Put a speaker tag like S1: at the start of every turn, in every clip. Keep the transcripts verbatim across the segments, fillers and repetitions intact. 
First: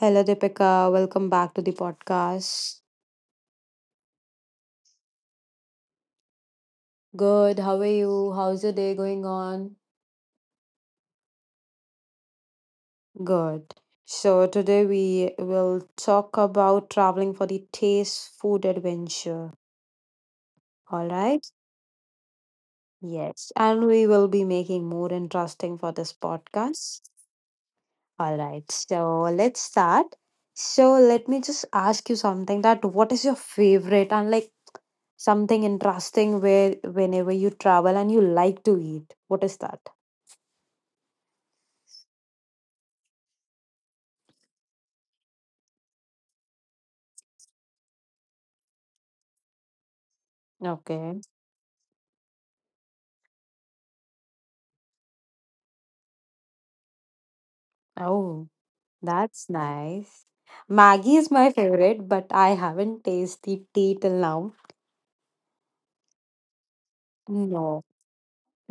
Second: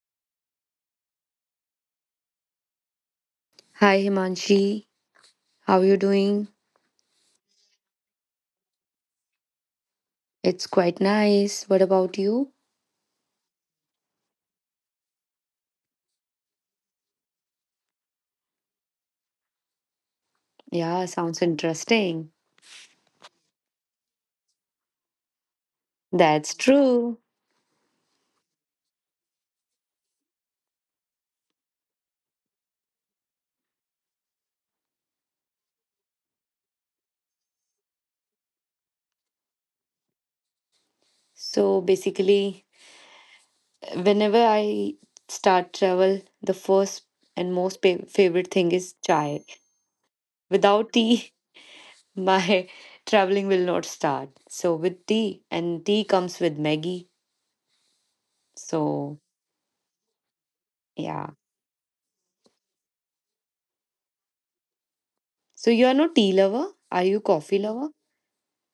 S1: Hello, Deepika. Welcome back to the podcast.
S2: Hi Himanshi, how are you doing?
S1: Good, how are you? How's your day going on?
S2: It's quite nice. What about you?
S1: Good. So, today we will talk about traveling for the taste food adventure.
S2: Yeah,
S1: All
S2: sounds
S1: right?
S2: interesting.
S1: Yes. And we will be making more interesting for this
S2: That's
S1: podcast.
S2: true.
S1: All right. So, let's start. So, let me just ask you something that what is your favorite and like something interesting where whenever you travel and you like to eat? What is that?
S2: So basically, whenever I start travel, the first and most pa- favorite thing is chai. Without
S1: Okay.
S2: tea, my traveling will not start. So with tea, and tea comes with Maggie.
S1: Oh,
S2: So
S1: that's nice. Maggie
S2: yeah.
S1: is my favorite, but I haven't tasted tea till now.
S2: So you are no tea lover? Are you coffee
S1: No.
S2: lover?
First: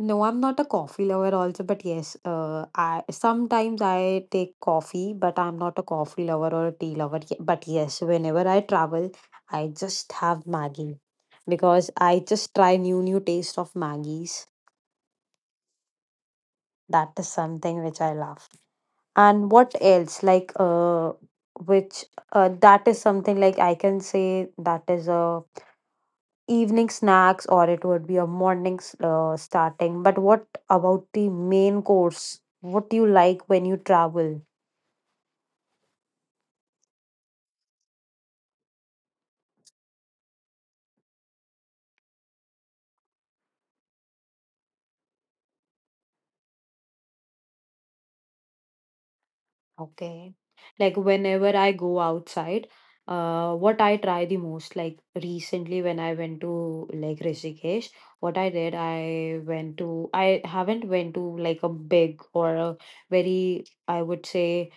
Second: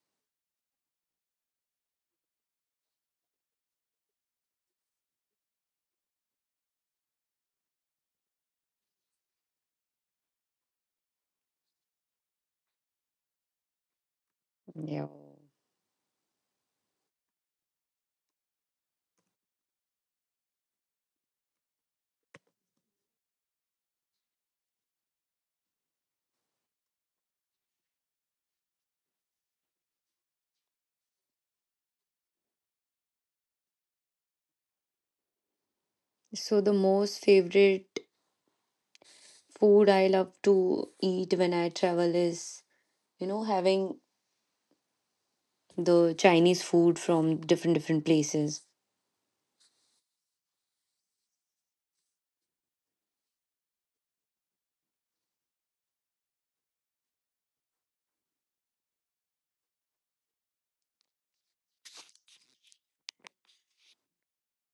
S1: No, I'm not a coffee lover also, but yes, uh, I sometimes I take coffee, but I'm not a coffee lover or a tea lover. Ye- But yes, whenever I travel, I just have Maggie because I just try new new taste of Maggie's.
S2: Yeah.
S1: That is something which I love. And what else? Like uh, which uh, that is something like I can say that is a evening snacks or it would be a morning s- uh, starting. But what about the main course? What do you like when you travel?
S2: So the most favorite food I love to eat when I travel is, you know, having the Chinese food from different different places.
S1: Okay. Like whenever I go outside, uh, what I try the most, like recently when I went to like Rishikesh, what I did, I went to, I haven't went to like a big or a very, I would say,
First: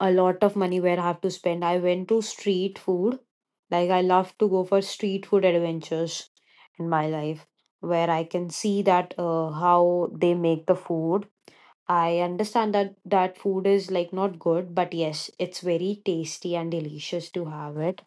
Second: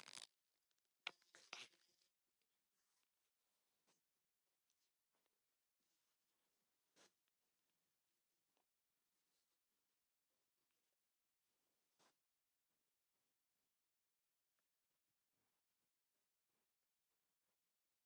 S1: a lot of money where I have to spend. I went to street food. Like I love to go for street food adventures in my life where I can see that uh, how they make the food. I understand that that food is like not good, but yes, it's very tasty and delicious to have it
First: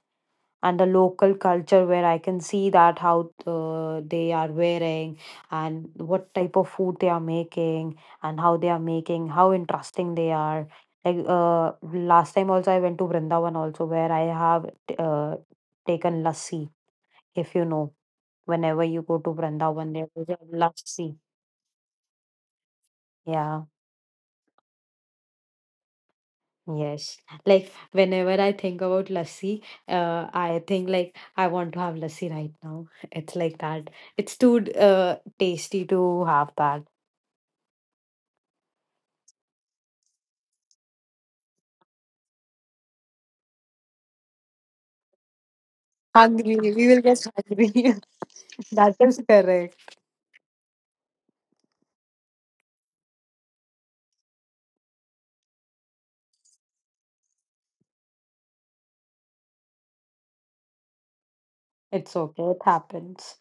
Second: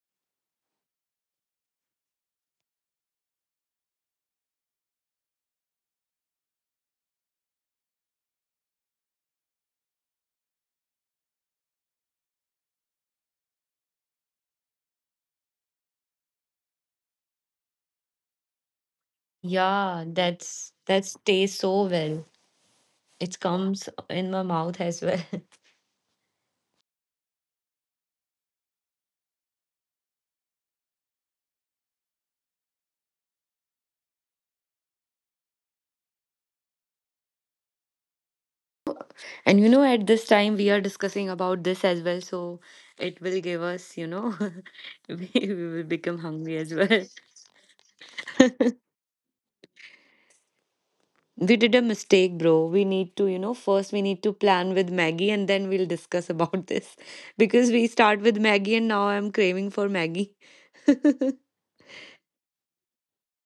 S1: and the local culture where I can see that how uh, they are wearing and what type of food they are making and how they are making, how interesting they are. Like uh, last time also I went to Vrindavan also where I have uh, taken lassi, if you know. Whenever you go to Vrindavan,
S2: Yeah,
S1: there is a
S2: that's
S1: lassi.
S2: that's tastes so well. It
S1: Yeah.
S2: comes in my mouth as well.
S1: Yes, like whenever I think about lassi, uh, I think like I want to have lassi right now. It's like that. It's too uh tasty to have that.
S2: And you know, at this time we are discussing about this as well, so it will give us, you know, we we will become
S1: Hungry,
S2: hungry as
S1: we will
S2: well.
S1: get hungry. That is correct.
S2: We did a mistake, bro. We need to, you know, first we need to plan with Maggie and then we'll discuss about this. Because we start with Maggie and now I'm craving for Maggie.
S1: It's okay. It happens.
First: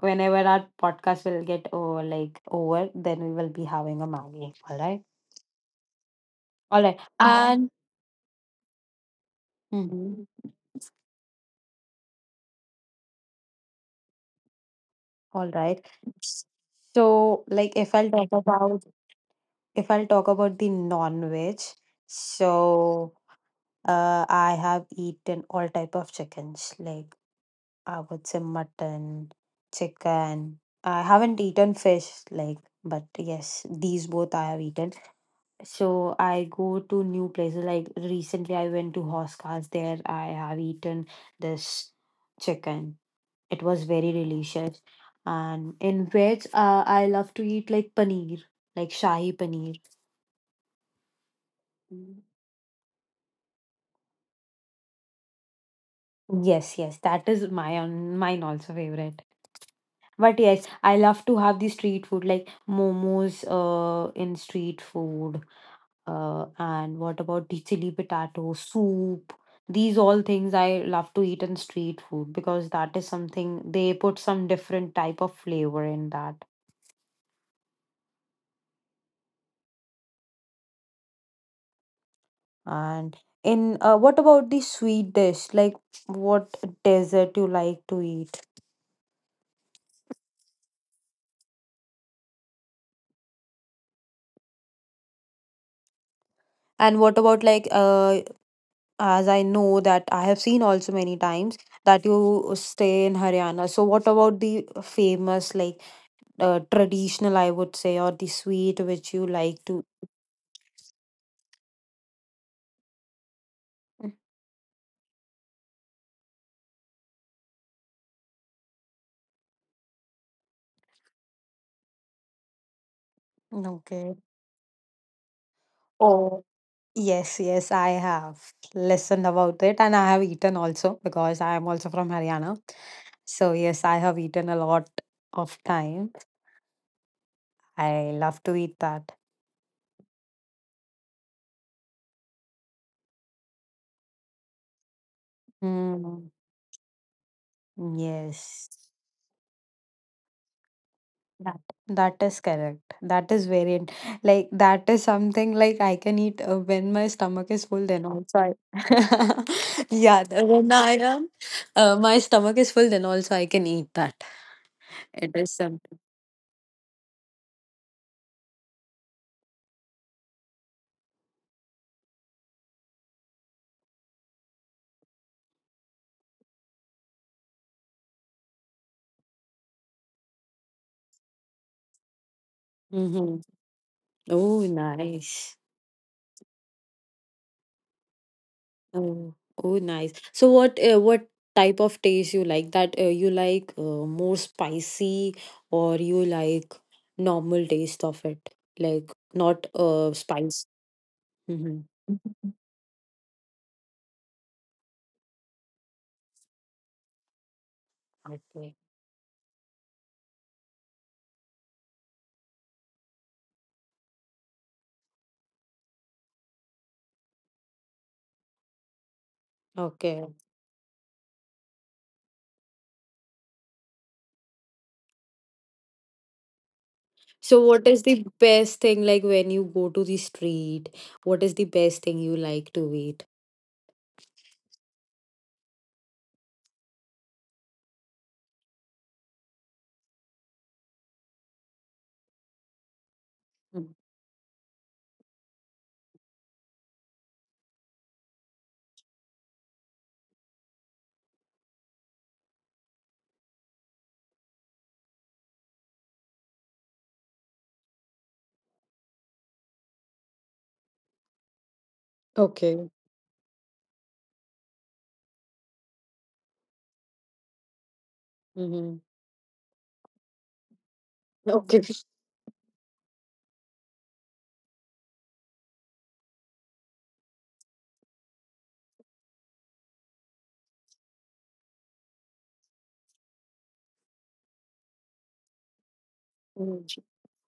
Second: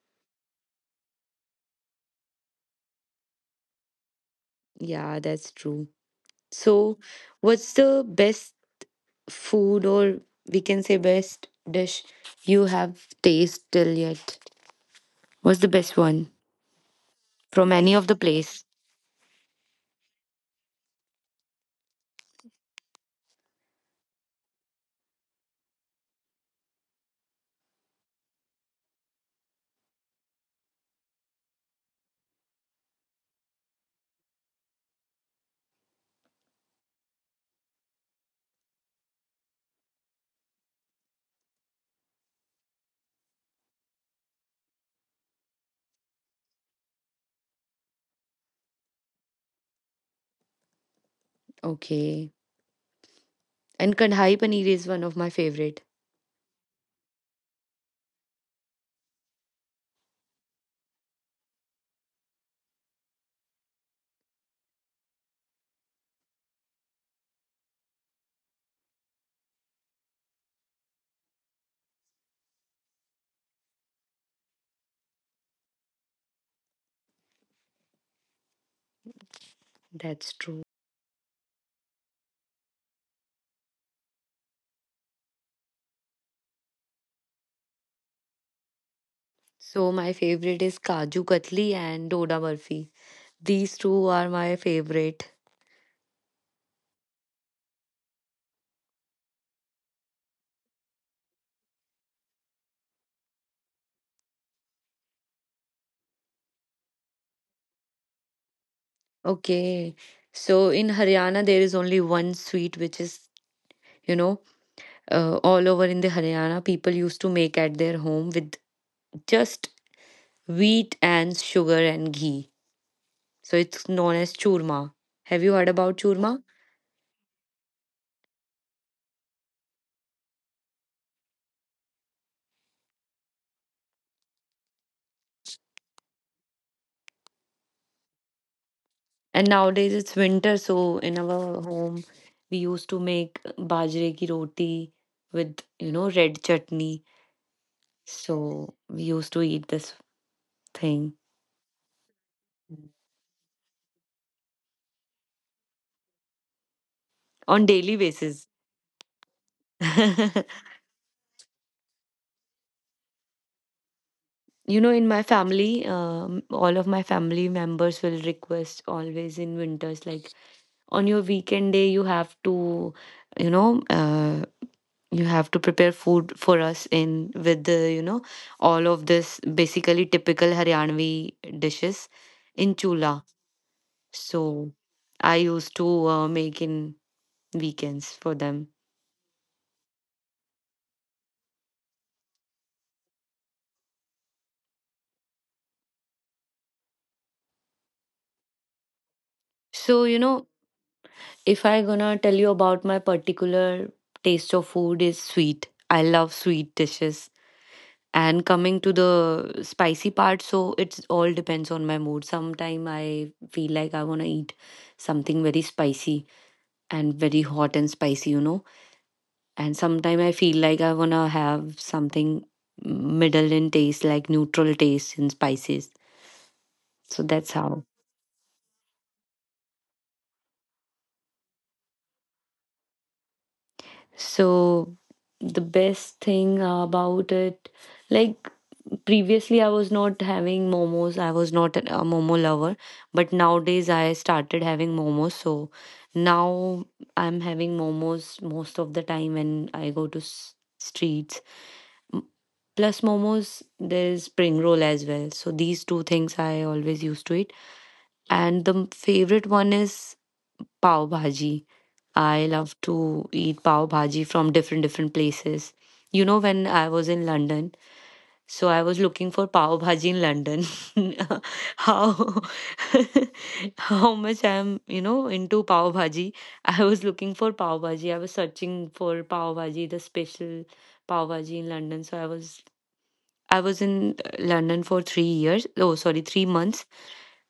S1: Whenever our podcast will get over, like over, then we will be having a Maggi. All right.
S2: Yeah, that's true.
S1: All right.
S2: So,
S1: And
S2: what's the best food or
S1: mhm,
S2: we can say best dish you have tasted till yet?
S1: all
S2: What's the
S1: right.
S2: best one
S1: So, like,
S2: from
S1: if
S2: any
S1: I'll
S2: of the
S1: talk
S2: place?
S1: about if I'll talk about the non-veg, so uh, I have eaten all type of chickens, like I would say mutton, chicken. I haven't eaten fish, like, but yes, these both I have eaten. So I go to new places. Like recently, I went to Hoskars. There, I have eaten this chicken. It was very delicious. And in veg, uh, I love to eat like paneer, like shahi paneer.
S2: Okay. And kadhai paneer is one of my favorite.
S1: Yes, yes, that is my own, mine also favorite. But yes, I love to have the street food like momos uh in street food. Uh and what about the chili potato soup? These all things I love to eat in street food because that is something they put some different type of flavor in that.
S2: That's true.
S1: And in uh, what about the sweet dish? Like what dessert you like to eat?
S2: So my favorite is kaju katli and doda barfi. These two are my favorite.
S1: And what about like uh as I know that I have seen also many times that you stay in Haryana. So, what about the famous, like uh, traditional, I would say, or the sweet which you like to?
S2: Okay. So in Haryana, there is only one sweet, which is, you know, uh, all over in the Haryana, people used to make at their home with just wheat and sugar and ghee. So
S1: Mm,
S2: it's
S1: okay.
S2: known as churma. Have you heard about
S1: Oh,
S2: churma?
S1: yes, yes, I have listened about it and I have eaten also because I am also from Haryana. So, yes, I have eaten a lot of time. I love to eat that.
S2: And nowadays it's winter, so in our home, we used to make bajre ki roti with, you know,
S1: Mm,
S2: red chutney. So
S1: yes.
S2: we used to eat this thing
S1: That that is correct. That is very in- like that is something like I can eat uh, when my stomach is
S2: on
S1: full.
S2: daily
S1: Then also
S2: basis.
S1: I yeah the- when I am uh, my stomach is full. Then also I can eat that.
S2: You know, in my
S1: It is
S2: family,
S1: something.
S2: um, all of my family members will request always in winters, like on your weekend day, you have to, you know, uh, you have to prepare food for us in with the, you know, all of this basically typical Haryanvi dishes in chula.
S1: Mm-hmm. Oh,
S2: So I
S1: nice.
S2: used to uh, make in weekends for them.
S1: Oh, oh, nice. So what uh, what type of taste you like? That uh, you like uh, more spicy or you like normal taste of it? Like not
S2: So,
S1: uh
S2: you know,
S1: spice.
S2: if I gonna tell
S1: Mm-hmm.
S2: you about my particular taste of food is sweet. I love sweet dishes. And
S1: Okay.
S2: coming to the spicy part, so it's all depends on my mood. Sometime I feel like I want to eat something very spicy and very hot and spicy, you know. And sometime
S1: Okay.
S2: I feel like I want to have something middle in taste, like neutral taste in spices. So that's
S1: So
S2: how.
S1: what is the best thing like when you go to the street? What is the best thing you like to eat?
S2: So the best thing about it, like previously I was not having momos. I was not a momo lover, but
S1: Mm.
S2: nowadays I started having momos. So now I'm having momos most of the time when I go to s- streets. M- Plus momos, there's spring roll as well. So these two things I always used to eat. And the favorite one is pav bhaji. I love
S1: Okay.
S2: to eat pav bhaji from different different places. You know, when I was in London, so I
S1: Mm-hmm.
S2: was looking for pav bhaji in London.
S1: Okay.
S2: How how much I'm you know into pav bhaji. I was looking for pav bhaji. I was searching for pav bhaji, the special pav bhaji in London. So I was I was in uh, London for three years. Oh, sorry, three months.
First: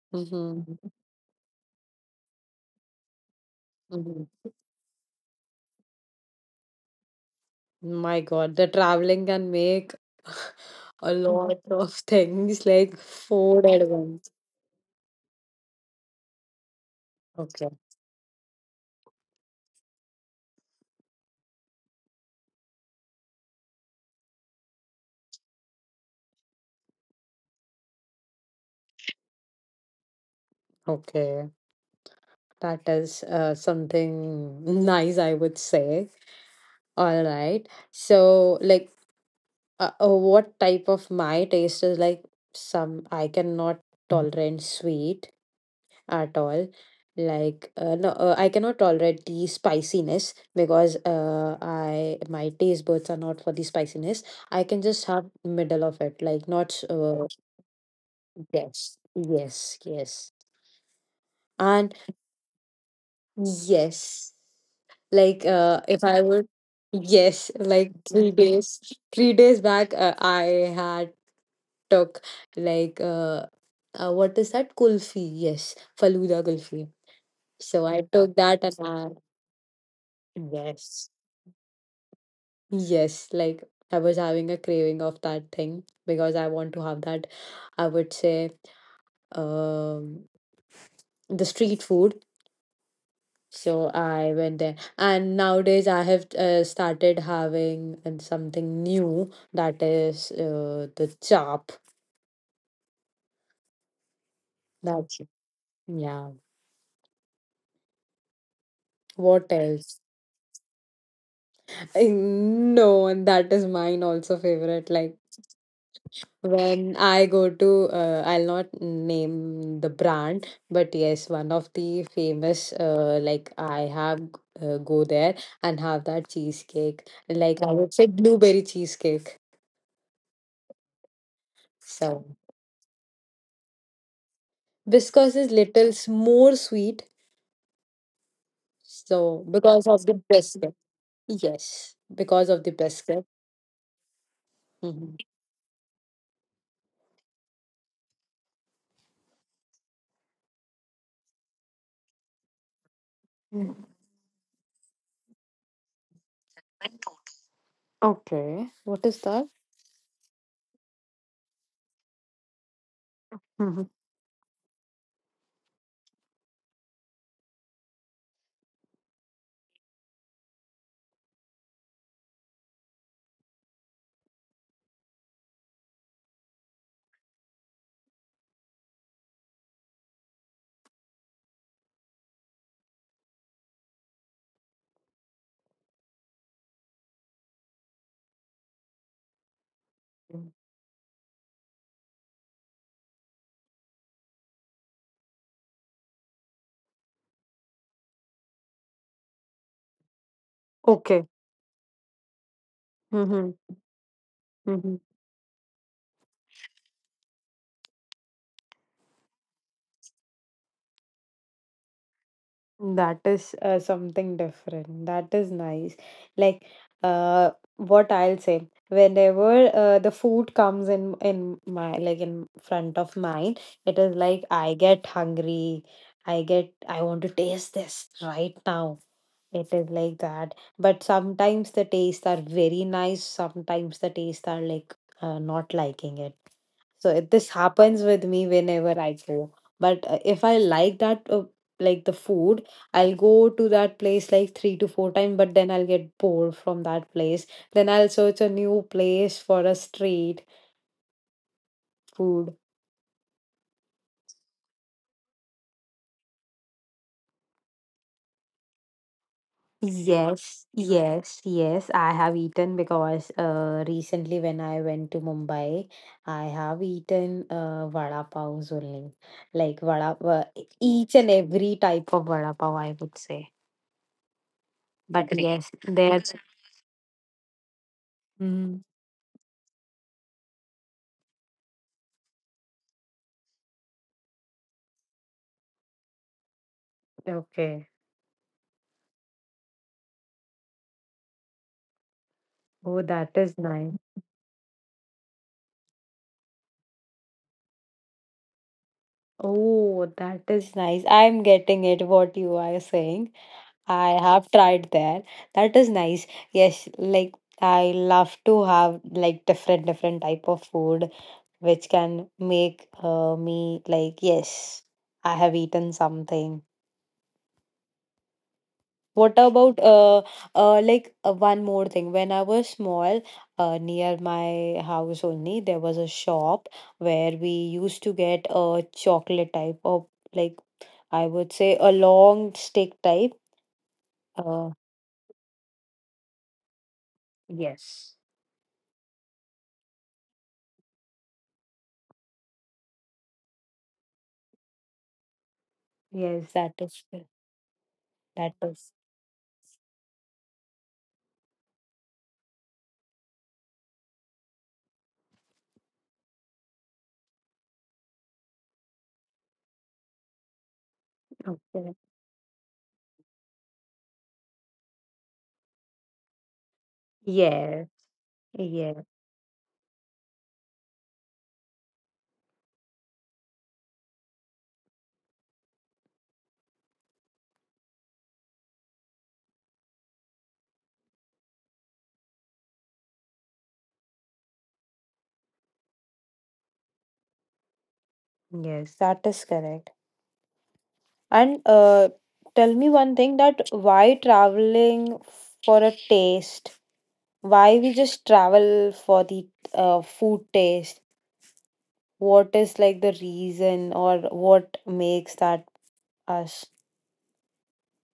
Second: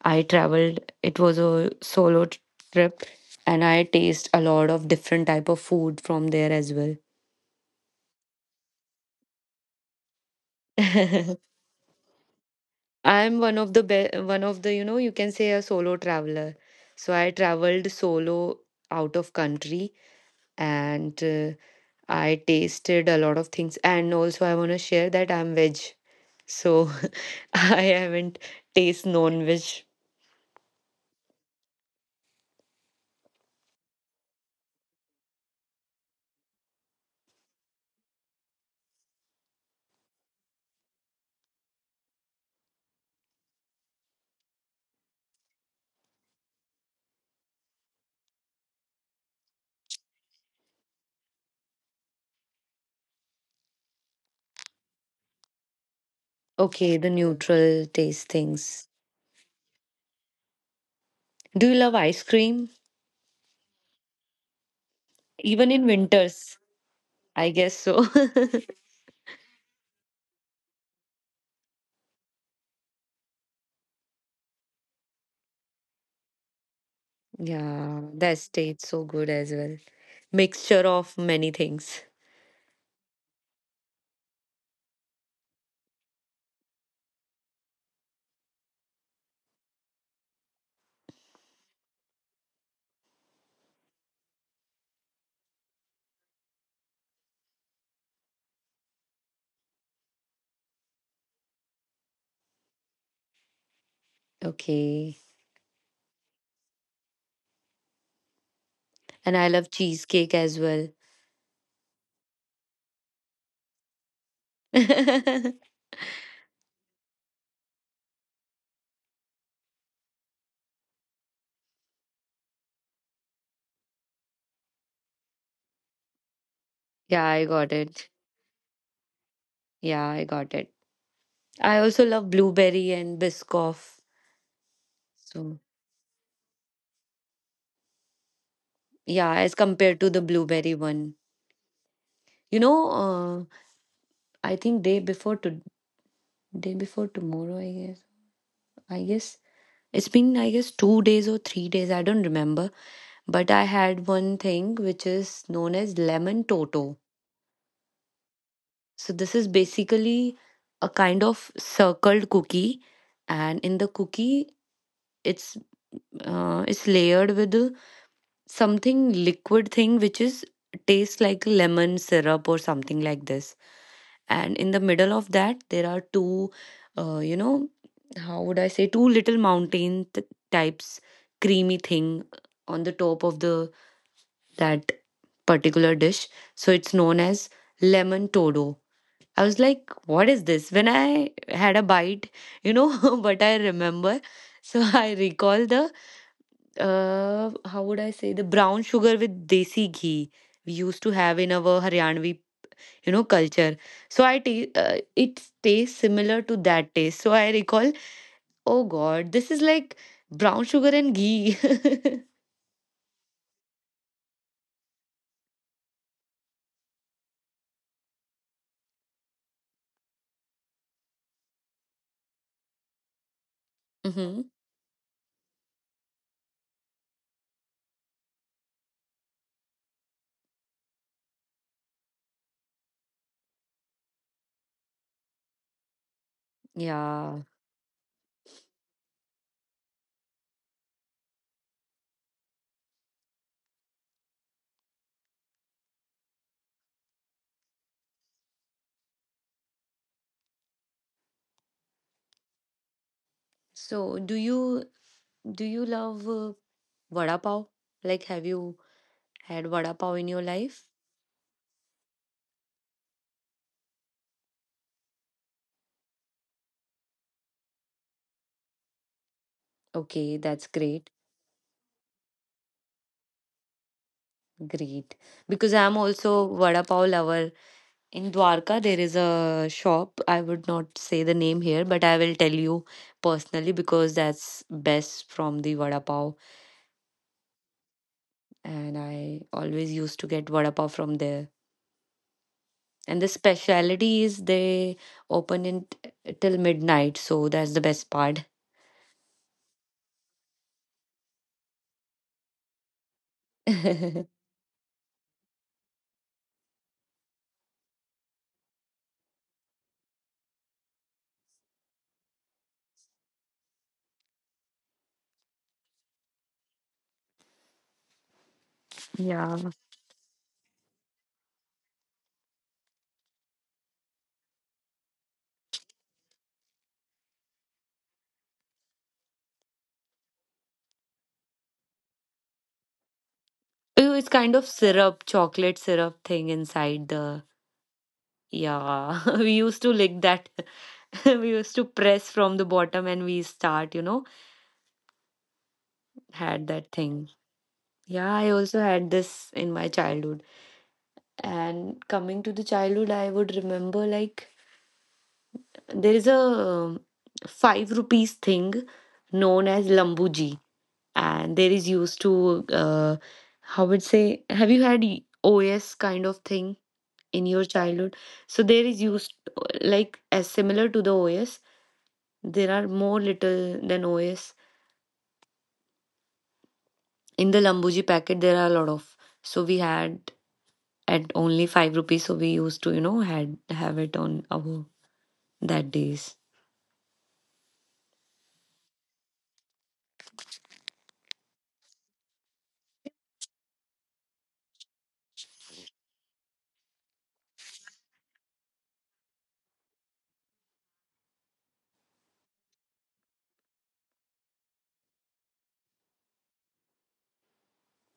S2: I traveled.
S1: Mm-hmm.
S2: It was a solo t- trip, and I
S1: Hmm.
S2: taste a lot of different type of food from there as well.
S1: My God, the traveling can make a lot of things like
S2: I'm one
S1: food
S2: of the
S1: at
S2: be-
S1: once.
S2: one of the, you know, you can say a solo traveler. So I
S1: Okay.
S2: traveled solo out of country and uh, I tasted a lot of things. And also I want to share that I'm veg, so I haven't taste non-veg.
S1: Okay. That is uh, something nice, I would say. All right. So, like, uh, uh, what type of my taste is like some I cannot tolerate sweet at all, like uh, no uh, I cannot tolerate the spiciness because uh, I my taste buds are not for the spiciness. I can just have middle of it, like not
S2: Okay, the
S1: uh,
S2: neutral taste
S1: yes
S2: things.
S1: yes yes
S2: Do you
S1: and
S2: love ice cream?
S1: yes like
S2: Even
S1: uh
S2: in
S1: if I would
S2: winters.
S1: yes
S2: I guess
S1: like
S2: so.
S1: three days three days back, uh, I had talk like uh, uh what is that kulfi? Yes Faluda kulfi. So I
S2: Yeah,
S1: took
S2: that
S1: that and
S2: tastes so
S1: I,
S2: good as well. Mixture
S1: yes
S2: of many things.
S1: yes, like I was having a craving of that thing because I want to have that, I would say, um the street food. So I went there and nowadays I have uh, started having uh, something new, that is uh, the chop.
S2: Okay.
S1: That's Yeah,
S2: And I
S1: what
S2: love
S1: else?
S2: cheesecake as well.
S1: I no, and that is mine also favorite. Like
S2: Yeah,
S1: when I go to, uh, I'll not name the brand, but yes, one of the famous, uh, like I have uh, go there and have that cheesecake.
S2: I
S1: Like I
S2: got
S1: would say
S2: it.
S1: blueberry cheesecake.
S2: Yeah, I got it. I also love
S1: So
S2: blueberry and biscoff.
S1: viscose is
S2: So,
S1: little s- more sweet.
S2: yeah,
S1: So
S2: as
S1: because
S2: compared
S1: of
S2: to
S1: the
S2: the
S1: biscuit,
S2: blueberry one.
S1: yes, because
S2: You
S1: of the
S2: know,
S1: biscuit.
S2: uh, I think day
S1: Mhm.
S2: before to day before tomorrow, I guess. I guess it's been, I guess, two days or three days. I don't remember. But I
S1: Mm.
S2: had one thing which is known as lemon toto.
S1: Okay, what
S2: So
S1: is
S2: this is
S1: that?
S2: basically a kind of circled cookie, and in the
S1: Mhm.
S2: cookie, it's uh, it's layered with something liquid thing which is tastes like lemon syrup or something like this. And in the middle of that, there are two, uh, you know, how would I say, two little mountain t- types creamy thing on the top of the that particular dish. So it's known as lemon todo. I was like, what is this? When I had a bite, you know what I remember. So I recall the uh how would I say the brown sugar with desi ghee we used to
S1: Okay.
S2: have in our Haryanvi you know culture. So I ta- uh,
S1: Mhm.
S2: it tastes similar to that taste. So I recall, oh God, this is like brown sugar and ghee.
S1: That is uh, something different. That is nice. Like, uh, what I'll say, whenever uh, the food comes in in my like in front of mine, it is
S2: hmm
S1: like I get hungry. I get I want to taste this right now. It is like that. But sometimes the tastes are very nice. Sometimes the tastes are like uh, not liking it. So it,
S2: Yeah.
S1: this happens with me whenever I go. But uh, if I like that, uh, like the food, I'll go to that place like three to four times, but then I'll get bored from that place. Then I'll search a new place for a street food.
S2: So do you do you love uh, vada pav? Like, have you had vada pav in your
S1: Yes,
S2: life?
S1: yes, yes. I have eaten because uh, recently when I went to Mumbai, I have eaten uh, vada pav only. Like vada,
S2: Okay,
S1: va-
S2: that's great.
S1: each and every type of vada pav, I would say.
S2: Great.
S1: But agree. Yes,
S2: Because I'm also
S1: there's.
S2: vada pav lover. In Dwarka,
S1: Mhm.
S2: there is a shop. I would not say the name here, but I will tell you personally because that's best from the vada pav.
S1: Okay.
S2: And I always used to get vada pav from there.
S1: Oh,
S2: And the
S1: that is nice.
S2: speciality is they open it till midnight, so that's the best part.
S1: Oh, that is nice. I'm getting it what you are saying. I have tried that. That is nice. Yes, like I love to have like different different type of food which can make uh, me like yes, I have eaten something. What
S2: Yeah.
S1: about uh, uh like uh, one more thing. When I was small, uh, near my house only, there was a shop where we used to get a chocolate type of like I would say a long stick type.
S2: Oh, it's kind of
S1: Uh,
S2: syrup, chocolate syrup thing inside the.
S1: Yes.
S2: Yeah, we used to lick that. We used to press from the bottom and we start, you know,
S1: Yes,
S2: had
S1: that
S2: that
S1: is
S2: thing.
S1: cor-
S2: Yeah, I
S1: that
S2: also
S1: is
S2: had this in my childhood. And coming to the childhood, I would remember like there is a um, five rupees thing known as Lambuji. And there is
S1: okay.
S2: used to, uh, how would say, have you had O S kind of thing in your
S1: Yeah.
S2: childhood? So there is
S1: Yeah.
S2: used like as similar to the OS, there are more little than OS. In the lambuji packet there are a lot of, so we had at only five rupees, so we used to, you know, had have it on our that days.
S1: Yes. That is correct. And uh, tell me one thing that why traveling for a taste? Why we just travel for the uh, food taste? What is like the reason or what makes that us?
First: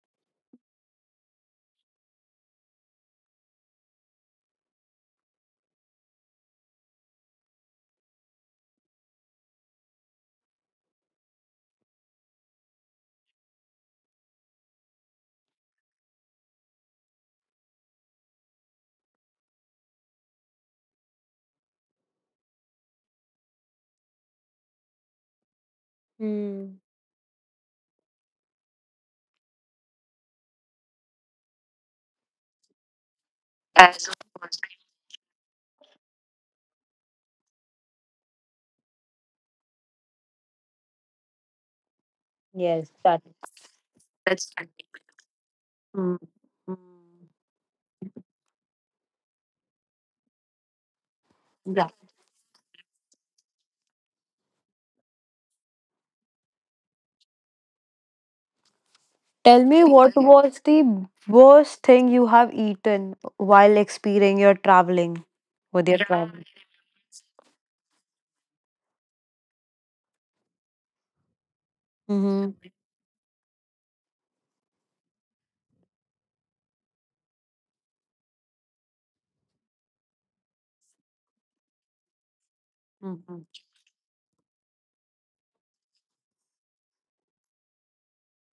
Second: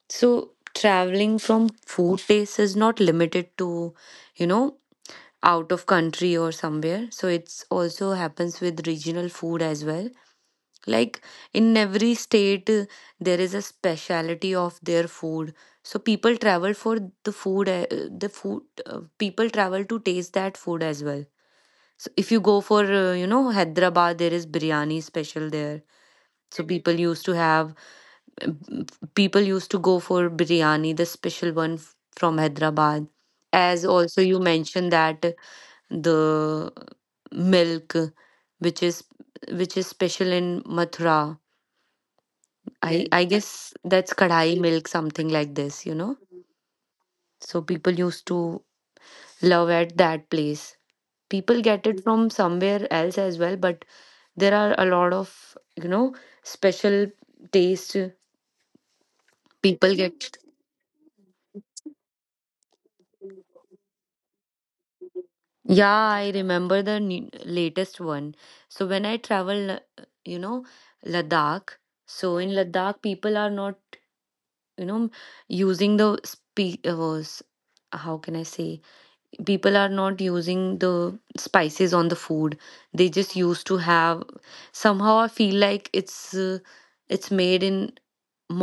S2: So traveling from food taste is not limited to, you know, out of country or somewhere, so it's also happens with regional food as well. Like in every state uh, there is a speciality of their food, so people travel for the food, uh, the food uh, people travel to taste that food as well. So if you go for, uh, you know Hyderabad, there is biryani special there, so
S1: Mm.
S2: people used to have people used to go for biryani, the special one f- from Hyderabad. As
S1: Yes.
S2: also you mentioned that the milk which is which is special in Mathura,
S1: Yes.
S2: I I
S1: That.
S2: guess that's kadai milk, something like this, you know.
S1: Mm.
S2: So people used to love at that place. People
S1: Mm.
S2: get it from somewhere else as well, but there are a lot of you know special taste
S1: Tell me
S2: people
S1: what
S2: get.
S1: was the worst thing you have eaten while experiencing your traveling with
S2: Yeah,
S1: your
S2: I
S1: travel?
S2: remember the ne- latest one. So when I travel, uh, you know, Ladakh. So in
S1: Mm-hmm.
S2: Ladakh, people are not, you know, using the spe- uh, s- how can I say, people are not using the spices on the food, they just
S1: Mm-hmm.
S2: used to have. Somehow I feel like it's uh, it's made in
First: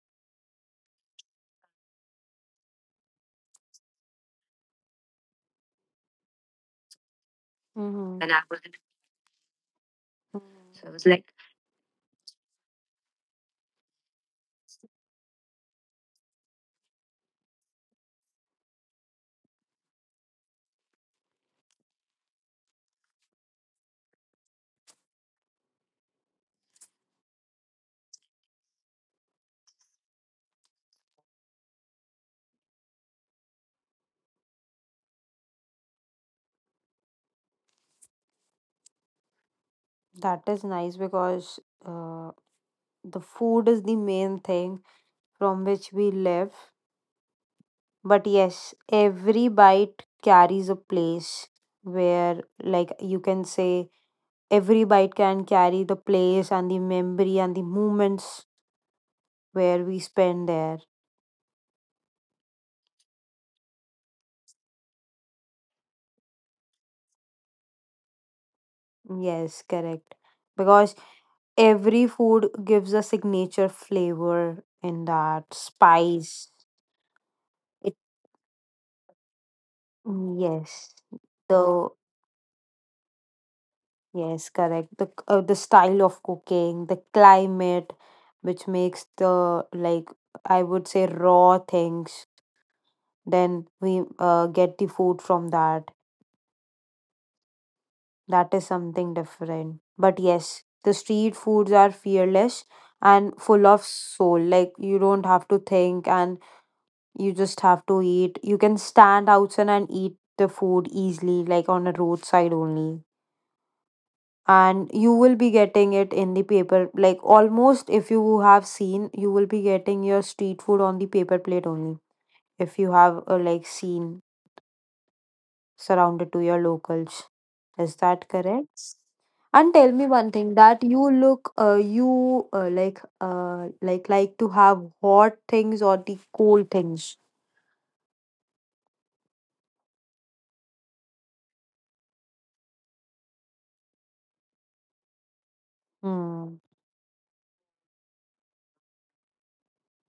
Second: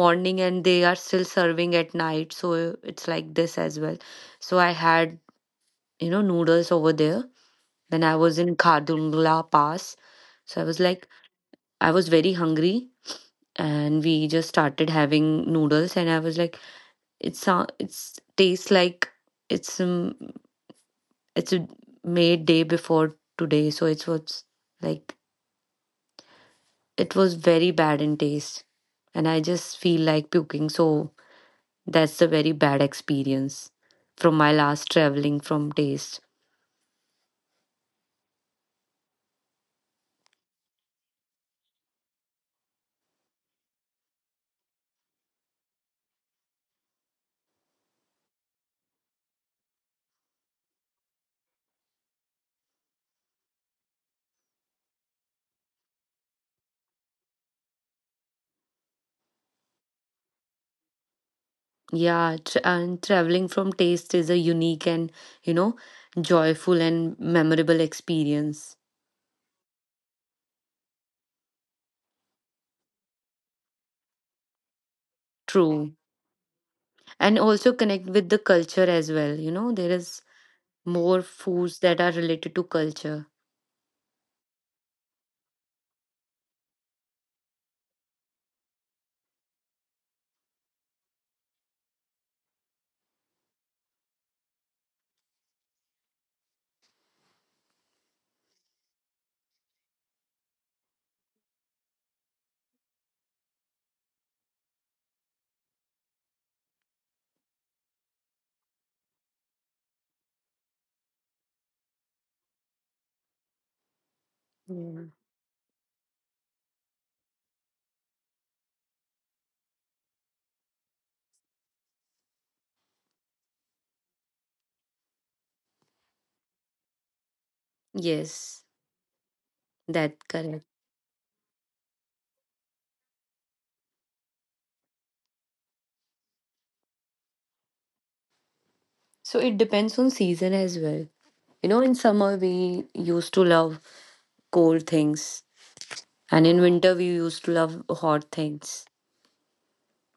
S2: morning and they are still serving at night, so it's like this as well. So I had, you know, noodles over there when I
S1: Mm-hmm.
S2: was in Khadungla Pass. So I was like, I was very hungry and we just started having noodles and I was like, it's it sou- it's tastes like it's um, it's a made day before today, so it was like it was very bad in taste and I just feel like puking. So that's a very bad experience from my last traveling from taste.
S1: That is nice because uh, the food is the main thing from which we live. But yes, every bite carries a place where, like, you can say every bite can carry the place and the memory and the moments where we spend there.
S2: Yeah, tra- and traveling from taste is a unique and, you know, joyful and memorable experience.
S1: Yes, correct. Because every food gives a signature flavor in that
S2: True,
S1: spice.
S2: and also
S1: It
S2: connect with the culture as well, you know, there is
S1: yes,
S2: more foods
S1: the
S2: that are related to culture.
S1: yes, correct. The c- uh, the style of cooking, the climate, which makes the like I would say raw things. Then we uh, get the food from that. That is something different. But yes, the street foods are fearless and full of soul. Like you don't have to think and you just have to eat. You can stand outside and eat the food easily, like on a roadside only. And
S2: Mm.
S1: you will be getting it in the paper, like almost if you have seen, you will be getting your street food on the paper plate only. If you have uh, like seen surrounded to your locals. Is
S2: Yes,
S1: that correct?
S2: that
S1: And tell
S2: correct.
S1: me one thing that you look, uh, you uh, like, uh, like like to have hot things or the cold things.
S2: So it depends on season as well. You know, in summer we used to love cold things, and in
S1: Hmm.
S2: winter we used to love hot things.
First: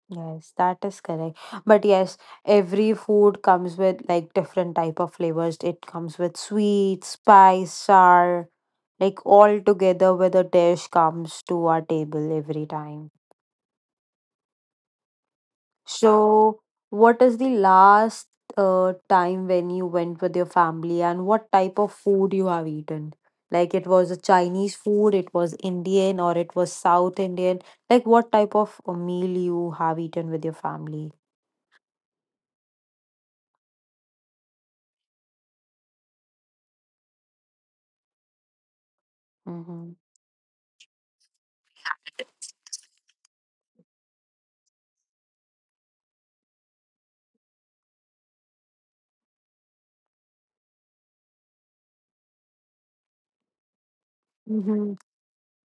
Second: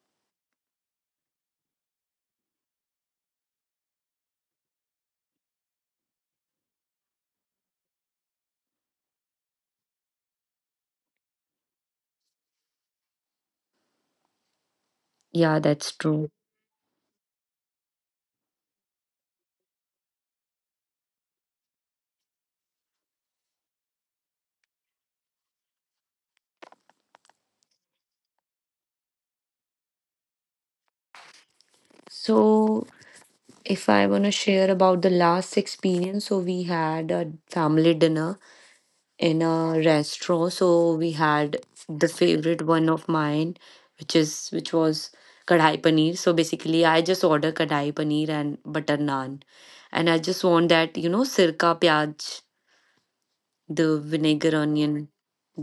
S1: Yes, that is correct. But yes, every food comes with like different type of flavors. It comes with sweet, spice, sour, like all together with a dish comes to our table every time.
S2: Yeah, that's true.
S1: So, what is the last uh time when you went with your family and what type of food you have eaten? Like it was a Chinese food, it was Indian, or it was South Indian. Like what type of uh, meal you have eaten with your family?
S2: So if I want to share about the last experience, so we had a family dinner in a
S1: Mm-hmm.
S2: restaurant. So we had the favorite one of mine, which is which was kadhai paneer. So basically, I just order kadhai paneer and butter naan, and I just want that you know sirka pyaj, the vinegar onion,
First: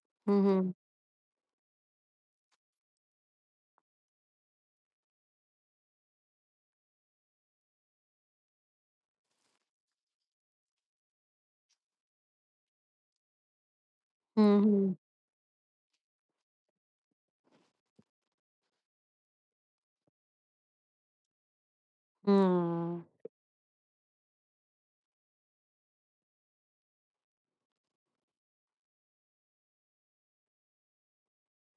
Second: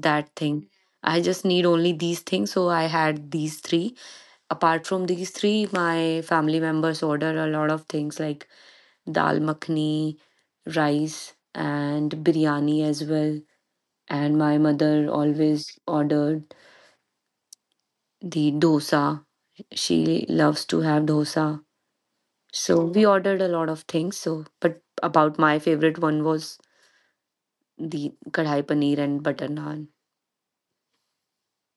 S2: that thing.
S1: Mm-hmm.
S2: I just need only these things, so I had these three. Apart from these three, my family members order a lot of things like dal makhni, rice, and biryani as well. And my
S1: Mm-hmm.
S2: mother always ordered the dosa. She loves to have dosa. So
S1: Mm.
S2: we ordered a lot of things, so but about my favorite one was the kadhai paneer and butter naan.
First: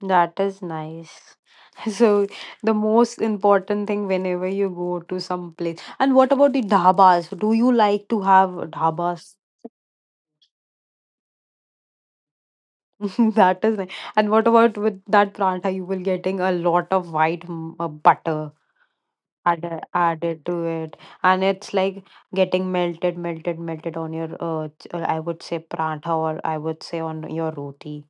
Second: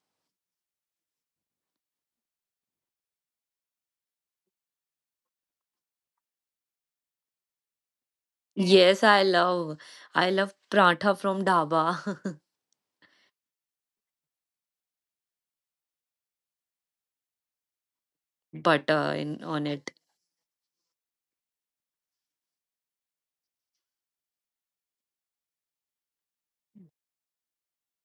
S1: That is nice. So the most important thing whenever you go to some place. And what about the dhabas? Do you like to have
S2: Yes, I
S1: dhabas?
S2: love. I love paratha from dhaba,
S1: That is nice. And what about with that pranta? You will getting a lot of white mm, uh, butter
S2: butter in on
S1: added
S2: it.
S1: added to it, and it's like getting melted, melted, melted on your uh, ch- uh, I would say pranta or I would say on your roti.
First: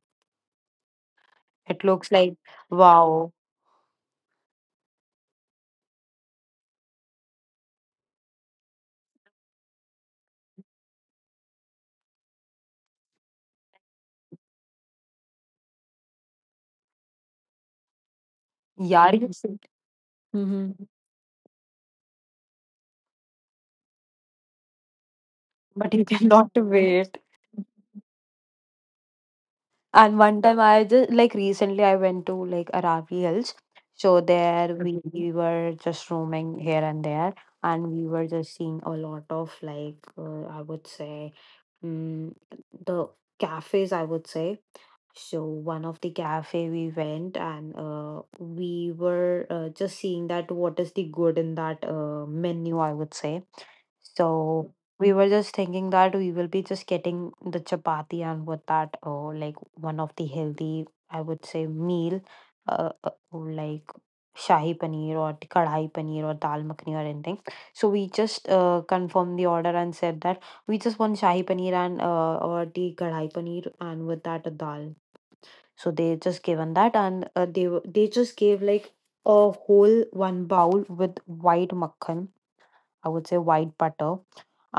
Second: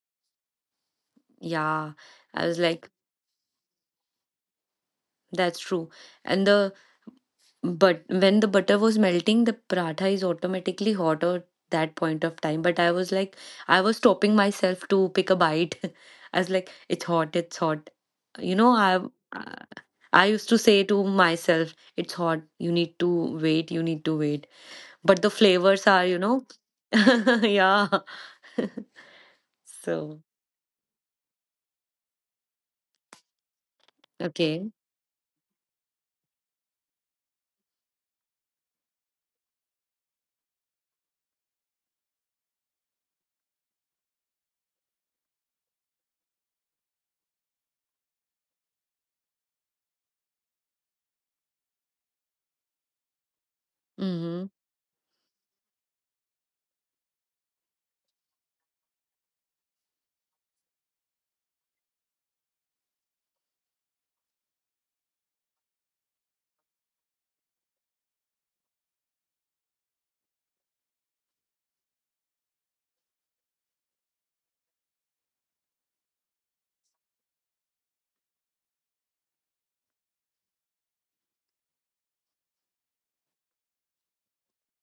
S1: It
S2: Yeah,
S1: looks like
S2: I was like,
S1: wow.
S2: that's true. And the, but when the butter was melting, the paratha is automatically hot at that point of time. But I was like, I was stopping myself to pick a bite. I was like, it's hot, it's hot. You know, I
S1: Yeah,
S2: I I used to
S1: hmm.
S2: say to myself, it's hot. You need to wait. You need to wait. But the flavors
S1: But you
S2: are, you know,
S1: cannot wait.
S2: yeah.
S1: And
S2: So.
S1: one time I just like recently I went to like Aravi Hills. So there
S2: Okay.
S1: we, okay, we were just roaming here and there and we were just seeing a lot of like uh, I would say, mm, the cafes, I would say. So one of the cafe we went and uh, we were uh, just seeing that what is the good in that uh, menu, I would say.
S2: Mm-hmm.
S1: So we were just thinking that we will be just getting the chapati and with that, uh, like one of the healthy, I would say, meal, uh, uh, like shahi paneer or the kadhai paneer or dal makhani or anything. So we just uh, confirmed the order and said that we just want shahi paneer and uh, or the kadhai paneer and with that a dal, so they just given that, and uh, they were- they just gave like a whole one bowl with white makhan, I would say white butter,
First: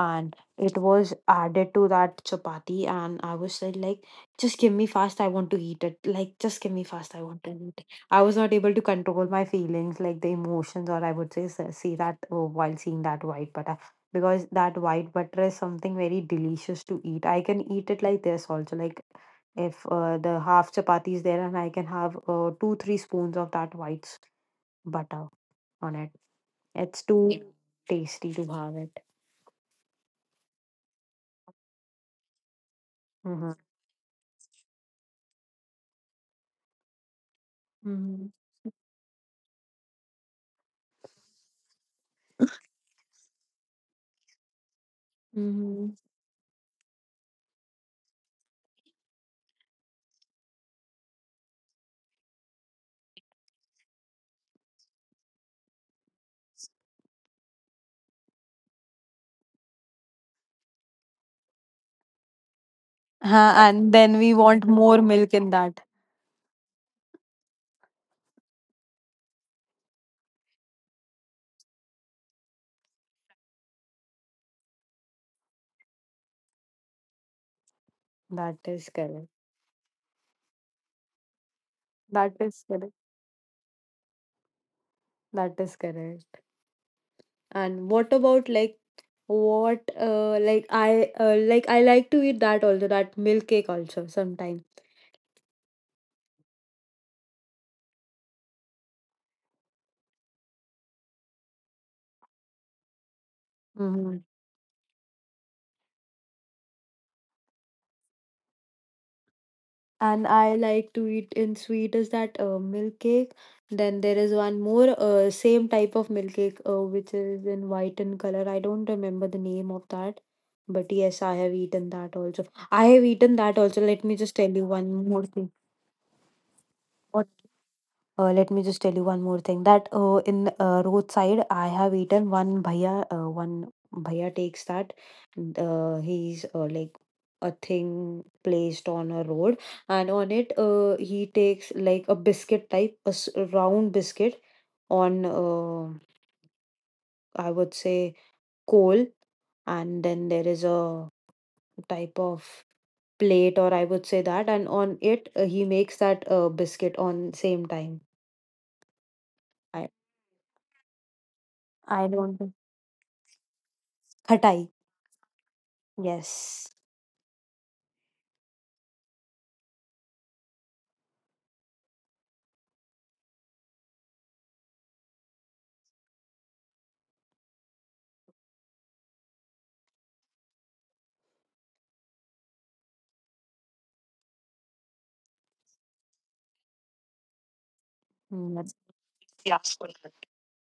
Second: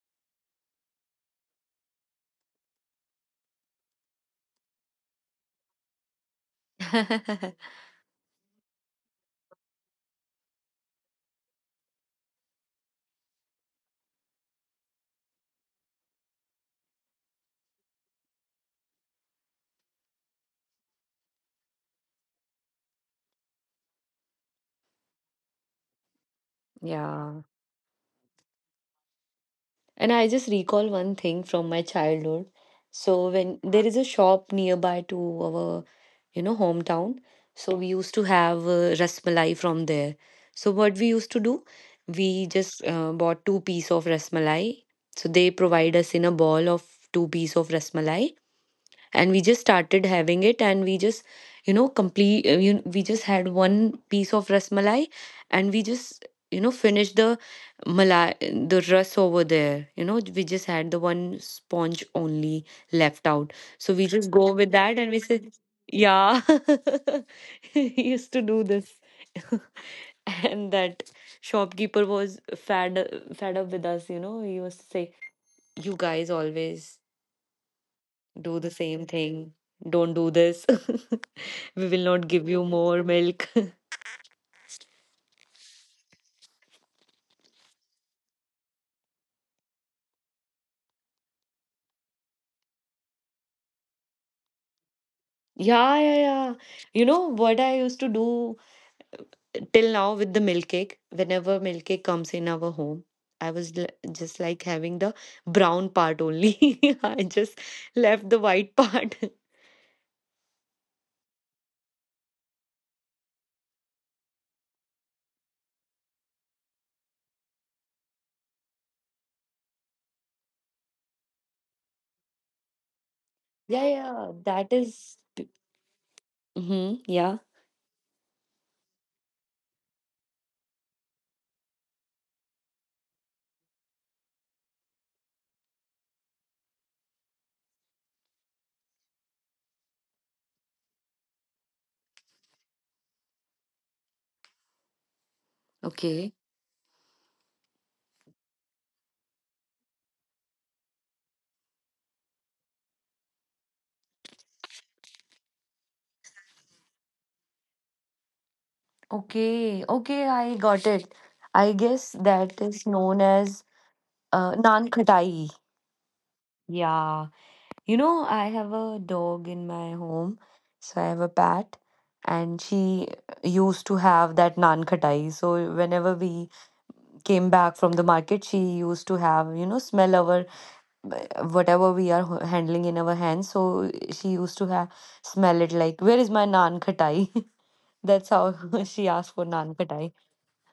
S1: and it was added to that chapati and I was said like, just give me fast, I want to eat it, like just give me fast, I want to eat it. I was not able to control my feelings like the emotions or I would say s- see that uh, while seeing that white butter, because that white butter is something very delicious to eat. I can eat it like this also, like if uh, the half chapati is there and I can have uh, two three spoons of that white s- butter on it. It's
S2: Yeah.
S1: too tasty to have it.
S2: And I just recall one thing from my childhood. So
S1: Mhm.
S2: when there is a shop nearby to our, you know, hometown, so we used to
S1: Mhm.
S2: have uh, rasmalai from there. So what we used to do, we just uh, bought two piece of rasmalai. So they
S1: Mhm.
S2: provide us in a ball of two piece of rasmalai, and we just started having it, and we just, you know complete uh, you, we just had one piece of ras malai, and we just, you know, finished the malai, the rus over there. You know, we just had the one sponge only left
S1: Huh,
S2: out,
S1: and
S2: so we
S1: then we
S2: just go
S1: want
S2: with
S1: more
S2: that and we
S1: milk in
S2: said,
S1: that.
S2: yeah. He used to do this. And that shopkeeper was fed fed up with us. You know, he used to say, you guys always
S1: That
S2: do the
S1: is
S2: same
S1: correct.
S2: thing. Don't do this. We will not
S1: That
S2: give
S1: is
S2: you
S1: correct.
S2: more milk.
S1: That is correct. And what about like, what uh like I uh, like I like to eat that also, that milk cake also sometime.
S2: Yeah, yeah, yeah. You know what I used to do till now with the milk cake? Whenever milk cake comes in our home, I was l- just like having the brown part only. I just left the white part.
S1: And I like to eat in sweet is that uh, milk cake. Then there is one more uh, same type of milk cake uh, which is in white in color. I don't remember the name of that, but yes, I have eaten that also. I have
S2: Yeah,
S1: eaten that
S2: yeah.
S1: also. Let
S2: That
S1: me just tell
S2: is.
S1: you one more thing.
S2: Mm-hmm, yeah.
S1: What uh, let me just tell you one more thing that uh, in uh, roadside I have eaten one bhaiya, uh, one bhaiya takes that uh, he's uh, like a thing placed on a road, and on it uh, he takes like a biscuit type, a s- round biscuit on uh,
S2: Okay.
S1: I would say coal, and then there is a type of plate or I would say that, and on it uh, he makes that uh, biscuit on same time.
S2: Okay.
S1: I
S2: Okay. I got it. I guess
S1: I don't know.
S2: that is known as uh,
S1: Khatai.
S2: naan khatai.
S1: Yes.
S2: Yeah. You know, I have a dog in my home, so I have a pet, and she used to have that naan khatai. So whenever we came back from the market, she used to have, you know, smell our whatever we are ho- handling in our hands. So she used to have smell it like, where is my naan khatai? That's
S1: Mm, that's-
S2: how she asked for naan khatai.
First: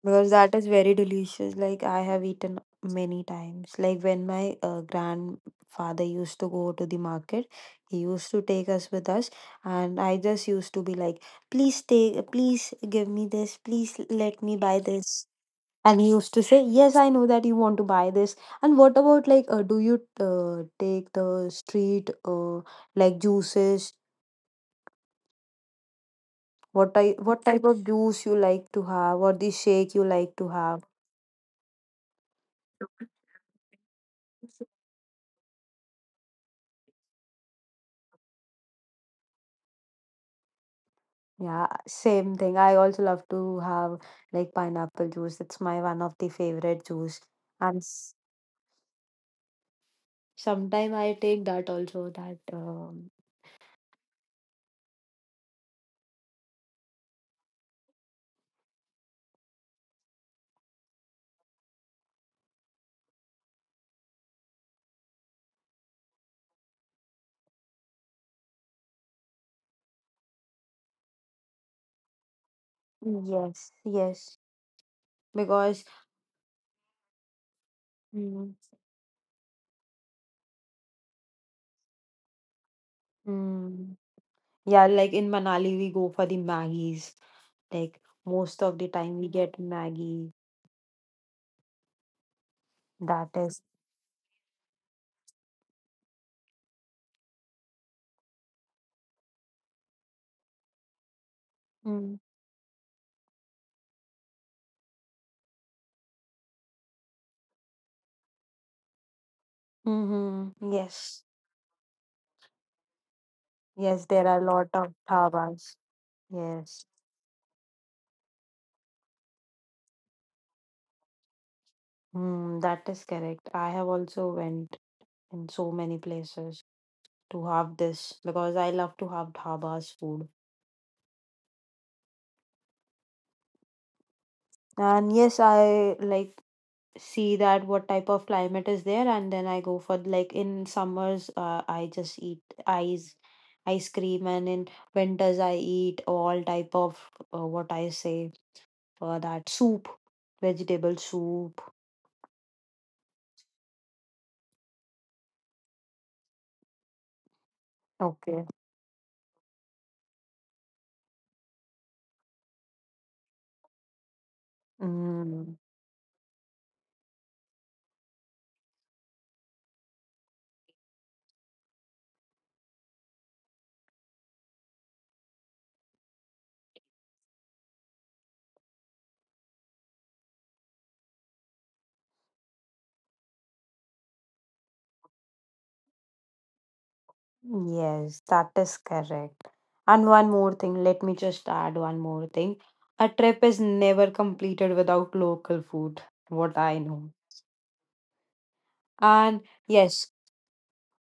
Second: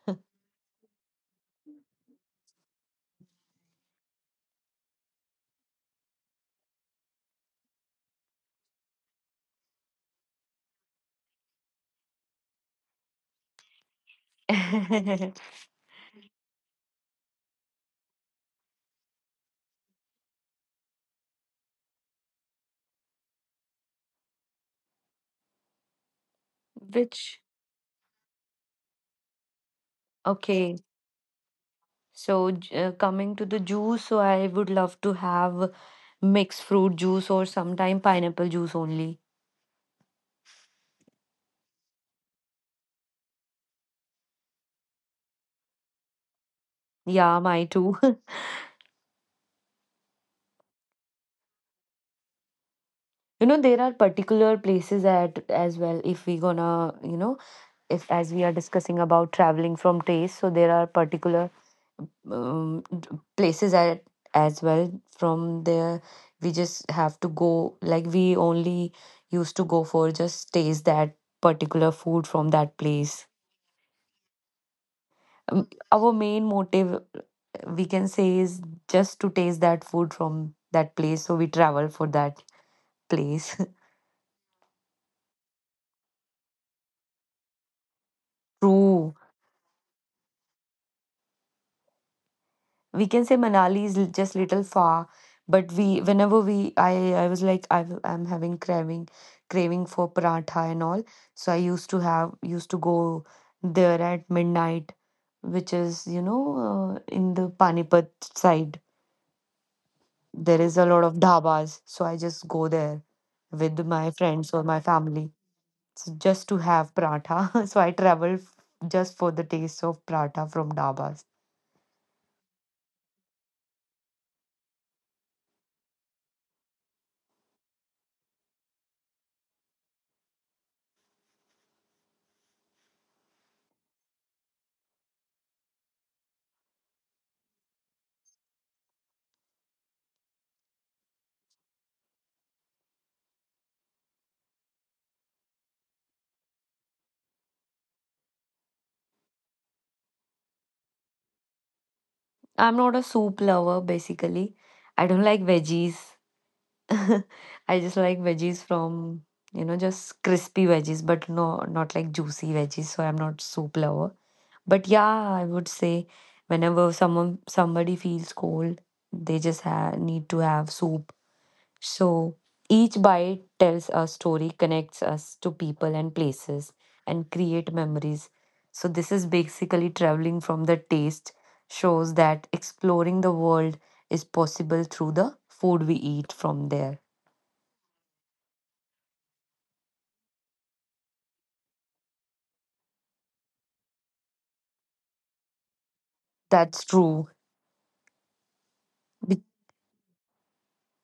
S1: because that is very delicious. Like I have eaten many times. Like when my uh, grandfather used to go to the market, he used to take us with us, and I just used to be like, "Please take, please give me this. Please let me buy this." And he used to say, "Yes, I know that you want to buy this." And what about like, uh, do you uh, take the street uh, like juices. What I
S2: Which,
S1: what type of juice you like to have or the shake you like to
S2: okay,
S1: have?
S2: so j- uh, coming to the juice, so I would love to have mixed fruit juice or sometime pineapple juice only.
S1: Yeah, same thing. I also love to have like pineapple juice. It's my one of the favorite juice.
S2: Yeah, my
S1: And
S2: too.
S1: sometimes I take that also that um,
S2: You know, there are particular places at as well. If we gonna, you know, if as we are discussing about traveling from taste, so there are particular um, d- places at as well. From there, we just have to go, like, we only used to go for just taste that particular food from that place.
S1: yes, yes.
S2: Um,
S1: Because
S2: Our main motive, we can say,
S1: mm,
S2: is just to taste that food from that place. So we travel for that place.
S1: mm, yeah, like in Manali we go for the Maggies. Like most of the
S2: True.
S1: time we get Maggie.
S2: We can
S1: That
S2: say
S1: is.
S2: Manali is l- just little far, but we whenever we I I was like, I w- I'm having craving craving for paratha and all. So I used to
S1: Mm,
S2: have used to go there at midnight, which is, you know, uh, in the Panipat side. There
S1: mm-hmm.
S2: is a lot of
S1: Yes.
S2: dhabas, so I just go there with
S1: Yes,
S2: my
S1: there are a
S2: friends or
S1: lot
S2: my
S1: of
S2: family,
S1: dhabas.
S2: s- just to
S1: Yes,
S2: have paratha. So I travel f- just for the taste of paratha from dabas.
S1: mm, that is correct. I have also went in so many places to have this because I love to have dhabas food. And yes, I like see that what type of climate is there, and then I go for like in summers, uh, I just eat ice ice cream, and in winters I eat all type of uh, what I say, uh, that soup, vegetable soup.
S2: I'm not a soup lover basically. I don't like veggies. I just like
S1: Okay.
S2: veggies from, you know just crispy veggies, but no, not like juicy veggies. So I'm not soup lover. But yeah, I
S1: Mm.
S2: would say whenever someone somebody feels cold, they just ha- need to have soup. So each bite tells a story, connects us to people and places, and create memories. So this is basically traveling from the taste shows that exploring the world is possible through the food we eat from there.
S1: Yes, that is correct. And one more thing, let me just add one more thing. A trip is never completed without local food, what I
S2: That's
S1: know.
S2: true.
S1: And
S2: Be-
S1: yes,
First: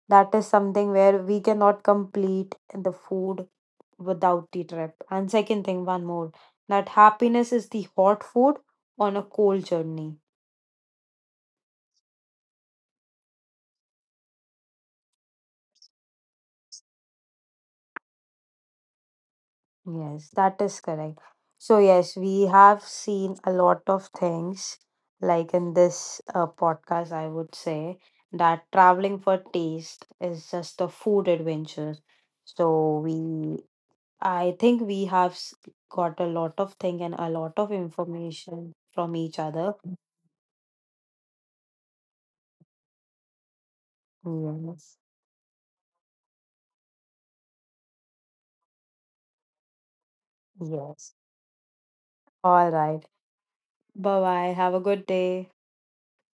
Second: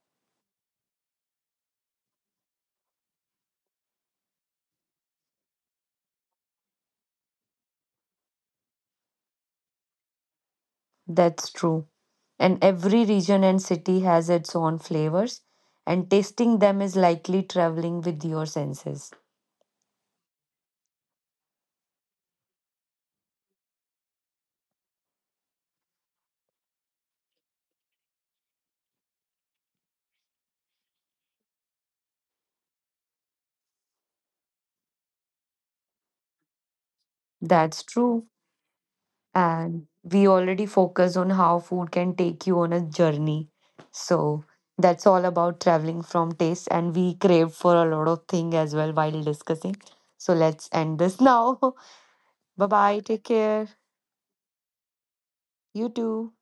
S1: that is something where we cannot complete the food without the trip. And second thing, one more, that happiness is the hot food on a cold journey.
S2: That's true. And every region and city has its own flavors, and tasting them is likely traveling with your senses.
S1: Yes, that is correct. So, yes, we have seen a lot of things like in this uh, podcast, I would say, that traveling for taste is just a food adventure. So, we, I think we have s- got a lot of thing and a lot of
S2: That's true.
S1: information from each other.
S2: And we already focus on how food can take you on a journey. So
S1: Yes,
S2: that's all about traveling from taste, and we crave for a lot of thing as well while discussing. So let's end this
S1: yes.
S2: now. Bye
S1: All
S2: bye.
S1: right.
S2: Take care.
S1: Bye bye. Have a good day.
S2: You too.